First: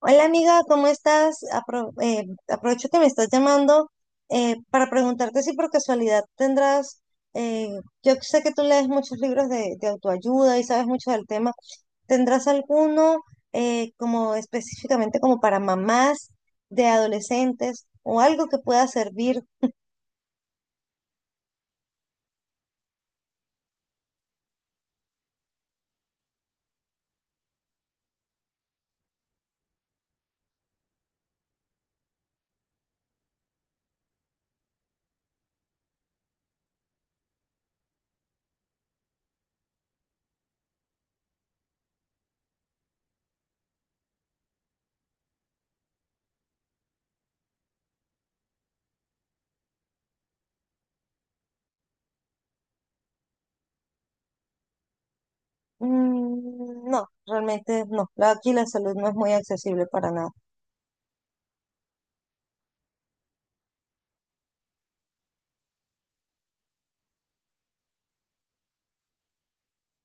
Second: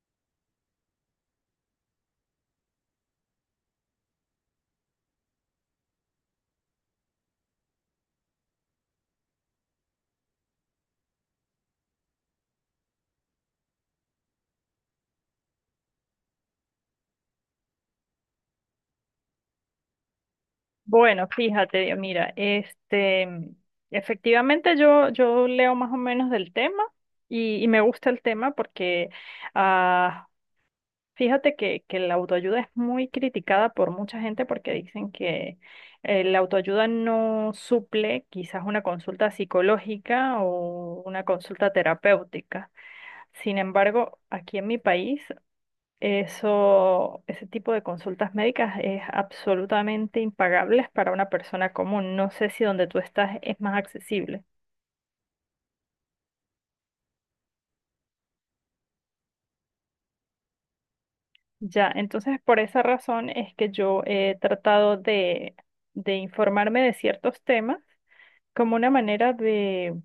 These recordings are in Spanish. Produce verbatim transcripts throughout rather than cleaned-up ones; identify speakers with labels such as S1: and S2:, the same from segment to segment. S1: Hola amiga, ¿cómo estás? Apro- eh, aprovecho que me estás llamando eh, para preguntarte si por casualidad tendrás, eh, yo sé que tú lees muchos libros de, de autoayuda y sabes mucho del tema, ¿tendrás alguno eh, como específicamente como para mamás de adolescentes o algo que pueda servir?
S2: Bueno, fíjate, Dios, mira, este, efectivamente yo, yo leo más o menos del tema y, y me gusta el tema porque ah, fíjate que, que la autoayuda es muy criticada por mucha gente porque dicen que eh, la autoayuda no suple quizás una consulta psicológica o una consulta terapéutica. Sin embargo, aquí en mi país eso, ese tipo de consultas médicas es absolutamente impagable para una persona común. No sé si donde tú estás es más accesible.
S1: Mm, no, realmente no. La- Aquí la salud no es muy accesible para nada.
S2: Ya, entonces por esa razón es que yo he tratado de, de informarme de ciertos temas como una manera de,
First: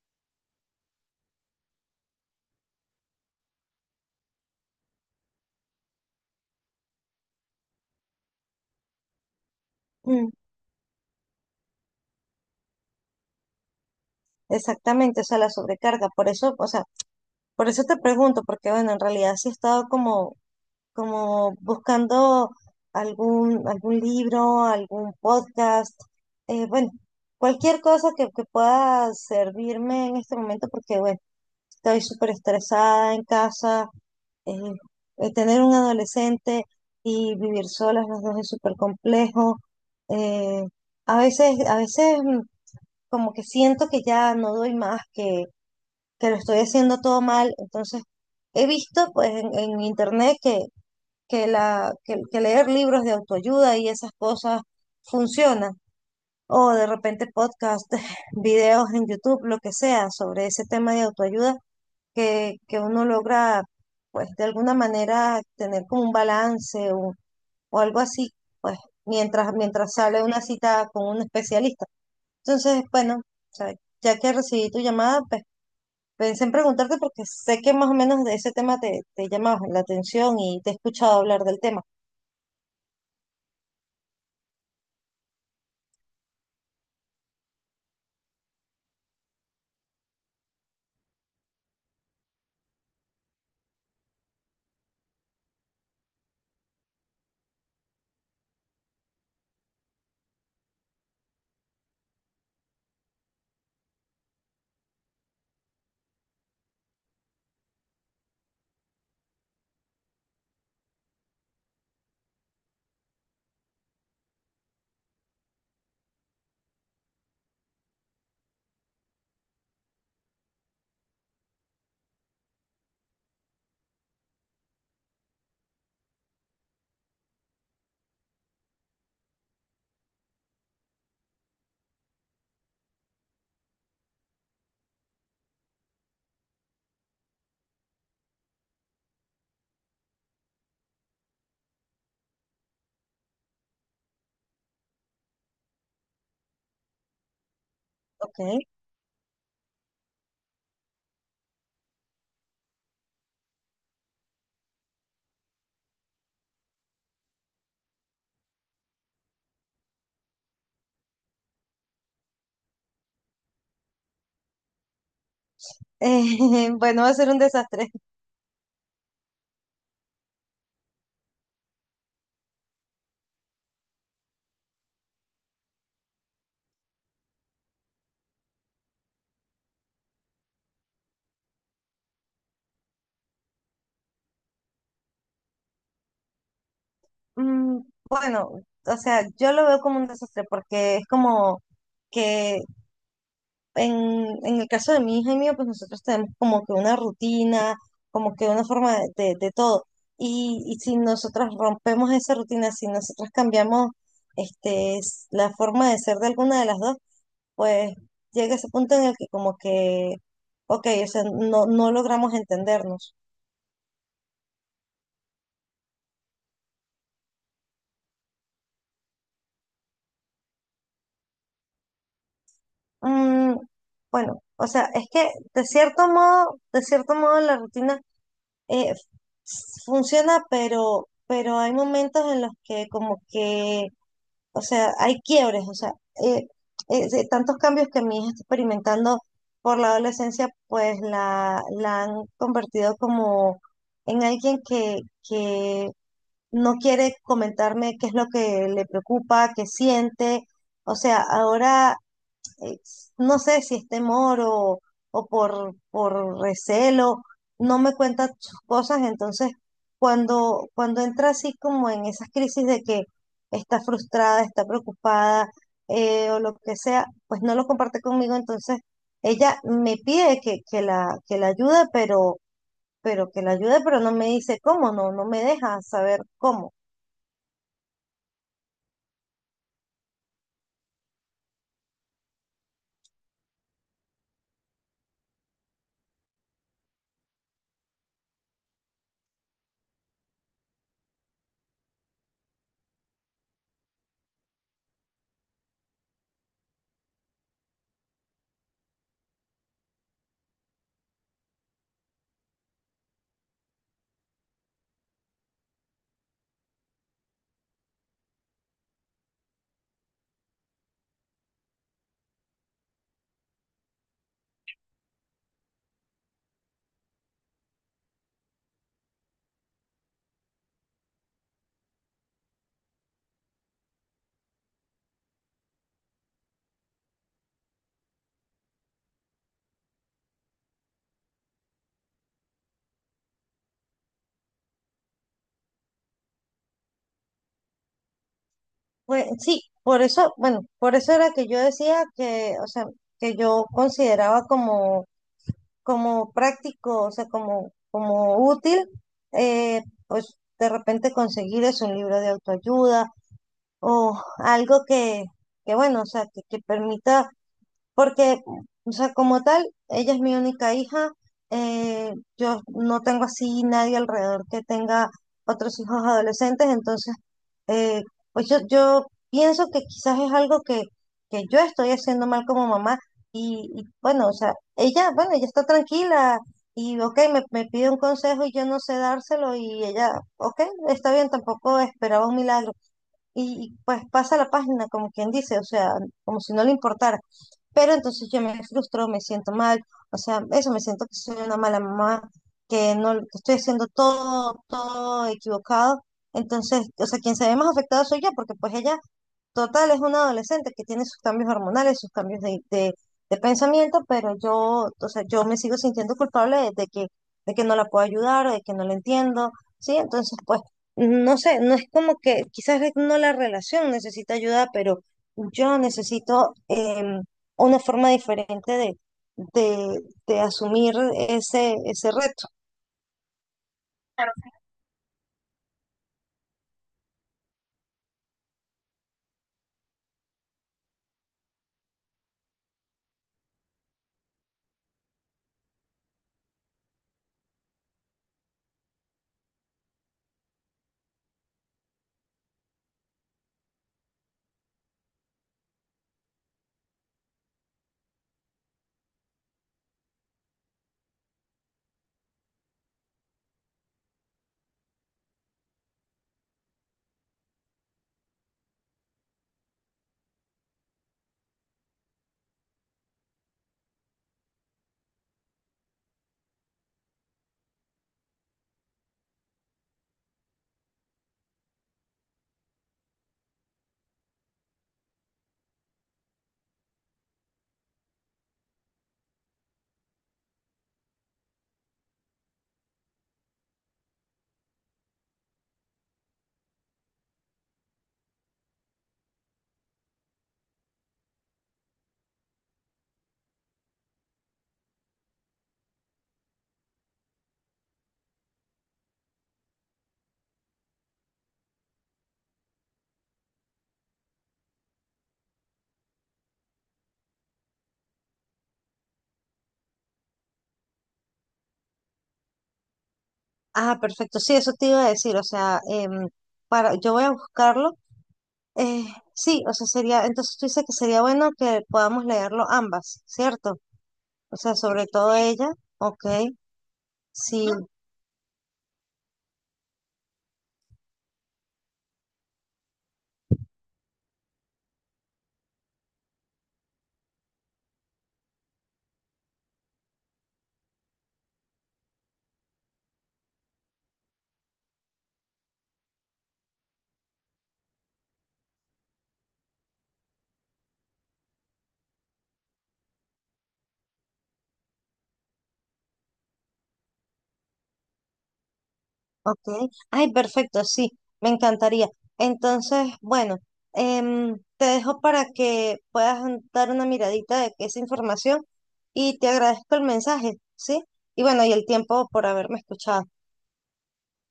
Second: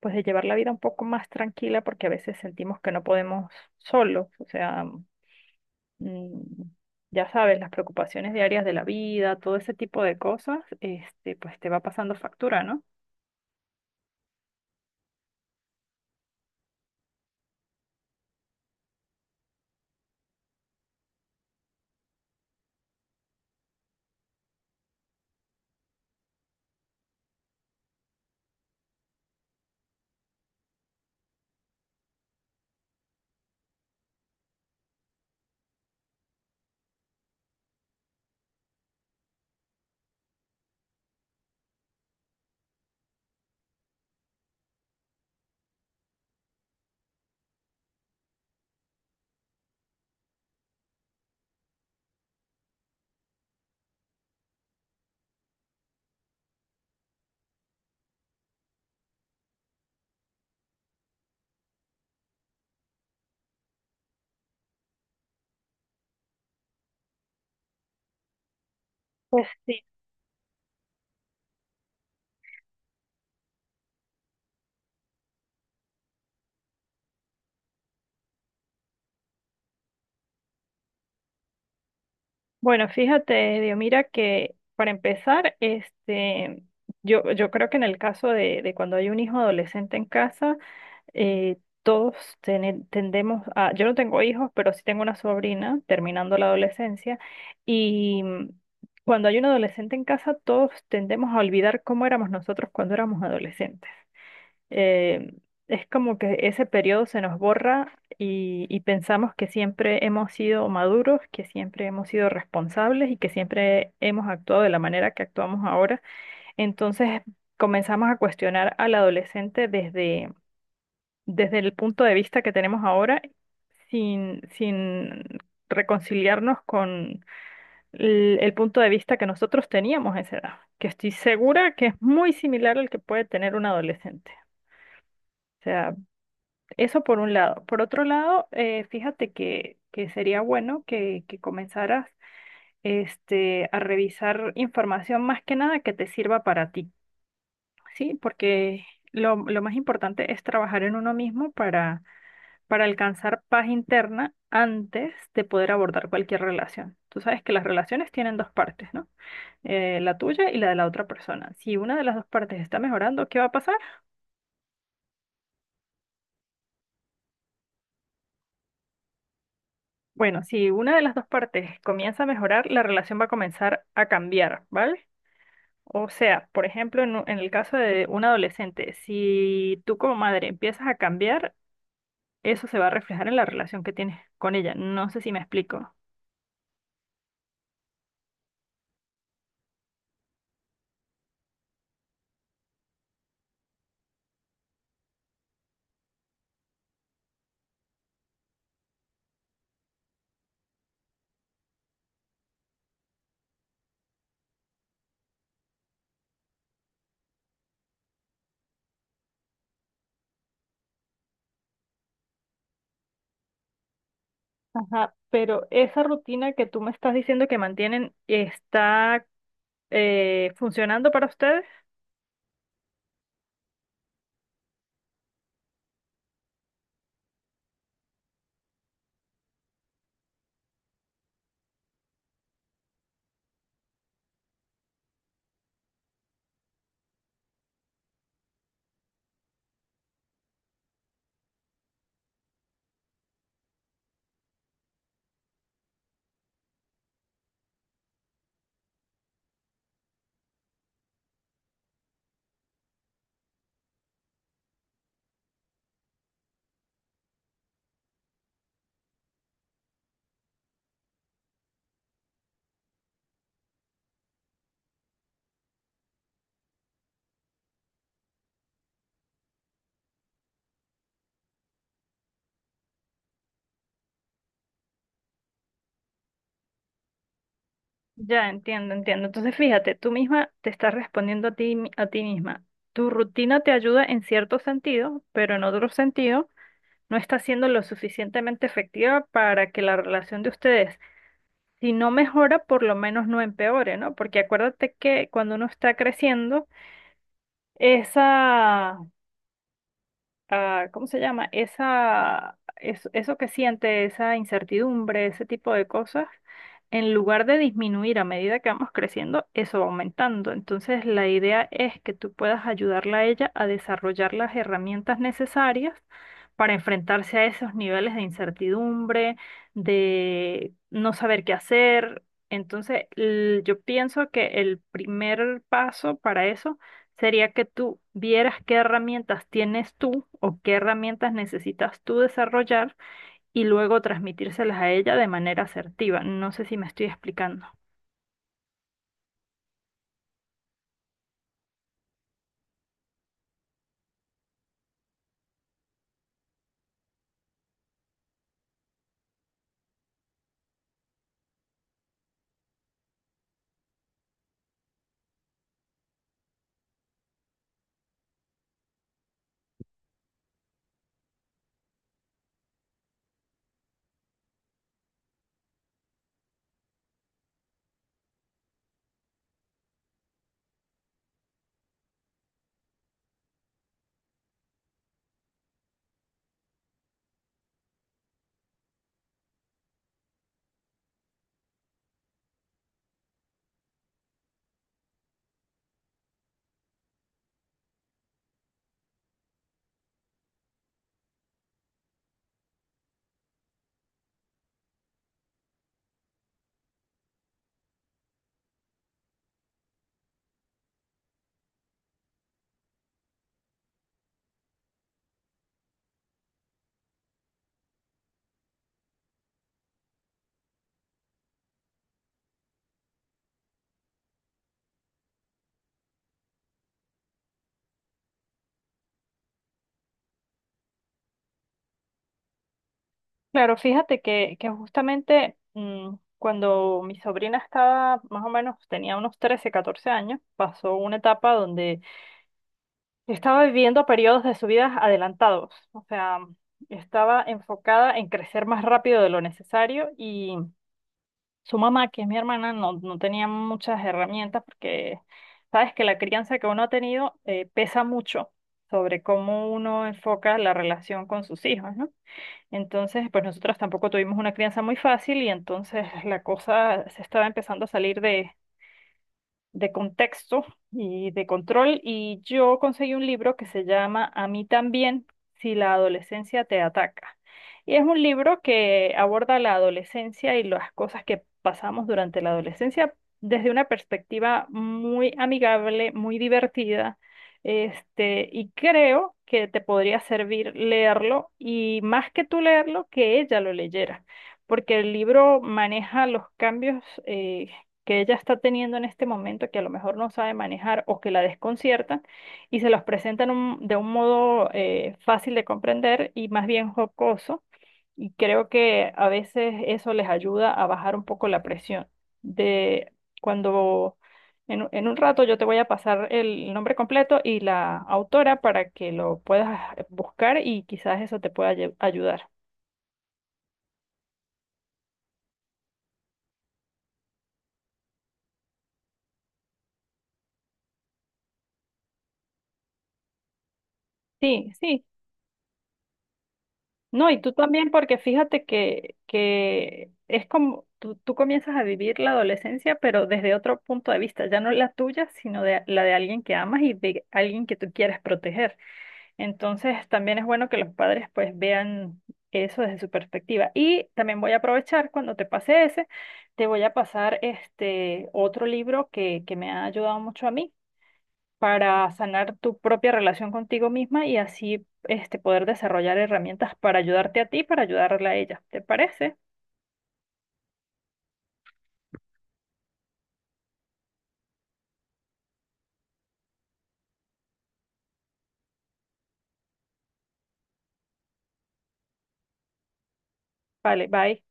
S2: pues, de llevar la vida un poco más tranquila porque a veces sentimos que no podemos solos. O sea, mm, ya sabes, las preocupaciones diarias de la vida, todo ese tipo de
S1: Mm,
S2: cosas, este, pues te va pasando factura, ¿no?
S1: exactamente, o sea, la sobrecarga. Por eso, o sea, por eso te pregunto, porque bueno, en realidad sí he estado como, como buscando algún, algún libro, algún podcast, eh, bueno, cualquier cosa que, que pueda servirme en este momento, porque bueno, estoy súper estresada en casa, eh, eh, tener un adolescente y vivir solas los dos es súper complejo. eh, a veces, a veces mm, como que siento que ya no doy más, que que lo estoy haciendo todo mal. Entonces, he visto pues en, en internet que, que, la, que, que leer libros de autoayuda y esas cosas funcionan. O de repente podcast, videos en YouTube, lo que sea, sobre ese tema de autoayuda, que, que uno logra, pues de alguna manera, tener como un balance o, o algo así, pues
S2: Pues
S1: mientras,
S2: sí.
S1: mientras sale una cita con un especialista. Entonces, bueno, o sea, ya que recibí tu llamada, pues pensé en preguntarte porque sé que más o menos de ese tema te, te llama la atención y te he escuchado hablar del tema.
S2: Bueno, fíjate, Dios, mira que para empezar, este, yo, yo creo que en el caso de, de cuando hay un hijo adolescente en casa, eh, todos tene- tendemos a, yo no tengo hijos, pero sí tengo una sobrina terminando la adolescencia, y mm, cuando hay un adolescente en casa, todos tendemos a olvidar cómo éramos nosotros cuando éramos adolescentes. Eh, es como que ese periodo se nos borra y, y pensamos que siempre hemos sido maduros, que siempre hemos sido responsables y que siempre hemos actuado de la manera que actuamos ahora. Entonces comenzamos a cuestionar al adolescente desde, desde el punto de vista que tenemos ahora, sin, sin reconciliarnos con el, el punto de vista que nosotros teníamos a esa edad, que estoy segura que es muy similar al que puede tener un adolescente. O sea, eso por un lado. Por otro lado, eh, fíjate que, que sería bueno que, que comenzaras este, a revisar información más que nada que te sirva para ti, ¿sí?
S1: Ok. Eh,
S2: Porque lo, lo más importante es trabajar en uno mismo para, para alcanzar paz interna antes de poder abordar cualquier relación. Tú sabes que las relaciones tienen dos partes, ¿no? Eh, la tuya y la de la otra persona. Si una de las dos partes está mejorando, ¿qué va a pasar?
S1: bueno, va a ser un desastre.
S2: Bueno, si una de las dos partes comienza a mejorar, la relación va a comenzar a cambiar, ¿vale? O sea, por ejemplo, en, u- en el caso de un adolescente, si tú como madre empiezas a cambiar, eso se va a reflejar en la relación que tienes con ella. No sé si me explico.
S1: Mm, bueno, o sea, yo lo veo como un desastre porque es como que en, en el caso de mi hija y mío, pues nosotros tenemos como que una rutina, como que una forma de, de- de todo. Y, y si nosotros rompemos esa rutina, si nosotros cambiamos este, s- la forma de ser de alguna de las dos, pues llega ese punto en el que como que, ok, o sea, no, no logramos entendernos.
S2: Ajá, pero esa rutina que tú me estás diciendo que mantienen está eh, funcionando para ustedes.
S1: Mm, bueno, o sea, es que de cierto modo, de cierto modo la rutina eh, f- funciona, pero, pero hay momentos en los que como que, o sea, hay quiebres, o sea, eh, eh, de tantos cambios que mi hija está experimentando por la adolescencia, pues la, la han convertido como en alguien que, que no quiere comentarme qué es lo que le preocupa, qué siente. O sea, ahora eh, no sé si es temor o, o por, por recelo, no me cuenta sus cosas. Entonces, cuando, cuando entra así como en esas crisis de que está frustrada, está preocupada eh, o lo que sea, pues no lo comparte conmigo. Entonces, ella me pide que, que la, que la ayude, pero, pero que la ayude, pero no me dice cómo, no, no me deja saber cómo.
S2: Ya entiendo, entiendo. Entonces, fíjate, tú misma te estás respondiendo a ti, mi- a ti misma. Tu rutina te ayuda en cierto sentido, pero en otro sentido no está siendo lo suficientemente efectiva para que la relación de ustedes, si no mejora, por lo menos no empeore, ¿no? Porque acuérdate que cuando uno está creciendo, esa ah, ¿cómo se llama? Esa, es- eso que siente, esa incertidumbre, ese tipo de cosas, en lugar de disminuir a medida que vamos creciendo, eso va aumentando. Entonces, la idea es que tú puedas ayudarla a ella a desarrollar las herramientas necesarias para enfrentarse a esos niveles de incertidumbre, de no saber qué hacer. Entonces, l- yo pienso que el primer paso para eso sería que tú vieras qué herramientas tienes tú o qué herramientas necesitas tú desarrollar y luego transmitírselas a ella de manera asertiva. No sé si me estoy explicando.
S1: Pues sí, por eso, bueno, por eso era que yo decía que, o sea, que yo consideraba como, como práctico, o sea, como, como útil, eh, pues de repente conseguir es un libro de autoayuda o algo que, que bueno, o sea, que, que permita porque, o sea, como tal, ella es mi única hija. Eh, yo no tengo así nadie alrededor que tenga otros hijos adolescentes. Entonces, eh, pues yo, yo pienso que quizás es algo que, que yo estoy haciendo mal como mamá. Y, y bueno, o sea, ella, bueno, ella está tranquila. Y, ok, me, me pide un consejo y yo no sé dárselo. Y ella, ok, está bien, tampoco esperaba un milagro y pues pasa la página, como quien dice, o sea, como si no le importara. Pero entonces yo me frustro, me siento mal, o sea, eso me siento que soy una mala mamá, que no que estoy haciendo todo, todo equivocado. Entonces, o sea, quien se ve más afectado soy yo, porque pues ella total, es un adolescente que tiene sus cambios hormonales, sus cambios de, de- de pensamiento, pero yo, o sea, yo me sigo sintiendo culpable de, de que, de que no la puedo ayudar, de que no la entiendo, ¿sí? Entonces, pues, no sé, no es como que quizás es no la relación necesita ayuda, pero yo necesito em, una forma diferente de, de, de asumir ese, ese reto.
S2: Claro, fíjate que, que justamente mm, cuando mi sobrina estaba más o menos, tenía unos trece, catorce años, pasó una etapa donde estaba viviendo periodos de su vida adelantados, o sea, estaba enfocada en crecer más rápido de lo necesario y su mamá, que es mi hermana, no, no tenía muchas herramientas porque sabes que la crianza que uno ha tenido eh, pesa mucho sobre cómo uno enfoca la relación con sus hijos, ¿no? Entonces, pues nosotros tampoco tuvimos una crianza muy fácil y entonces la cosa se estaba empezando a salir de, de contexto y de control y yo conseguí un libro que se llama A mí también, si la adolescencia te ataca. Y es un libro que aborda la adolescencia y las cosas que pasamos durante la adolescencia desde una perspectiva muy amigable, muy divertida. Este, y creo que te podría servir leerlo y más que tú leerlo, que ella lo leyera, porque el libro maneja los cambios eh, que ella está teniendo en este momento, que a lo mejor no sabe manejar o que la desconciertan, y se los presentan un- de un modo eh, fácil de comprender y más bien jocoso, y creo que a veces eso les ayuda a bajar un poco la presión de cuando... En, en un rato yo te voy a pasar el nombre completo y la autora para que lo puedas buscar y quizás eso te pueda ayu- ayudar.
S1: Ah, perfecto, sí, eso te iba a decir, o sea, em, para, yo voy a buscarlo. Eh, sí, o sea, sería, entonces tú dices que sería bueno que podamos leerlo ambas, ¿cierto? O
S2: Sí,
S1: sea,
S2: sí.
S1: sobre todo ella, ok,
S2: No, y tú
S1: sí,
S2: también, porque fíjate que, que es como tú, tú comienzas a vivir la adolescencia, pero desde otro punto de vista, ya no la tuya, sino de, la de alguien que amas y de alguien que tú quieres proteger. Entonces, también es bueno que los padres pues vean eso desde su perspectiva. Y también voy a aprovechar cuando te pase ese, te voy a pasar este otro libro que, que me ha ayudado mucho a mí para sanar tu propia relación contigo misma y así este, poder desarrollar herramientas para ayudarte a ti, para ayudarle a ella. ¿Te parece?
S1: ok. Ay, perfecto, sí, me encantaría. Entonces, bueno, em, te dejo para que puedas dar una miradita de esa información y te agradezco el mensaje, ¿sí? Y bueno, y el tiempo por haberme escuchado.
S2: Vale, bye.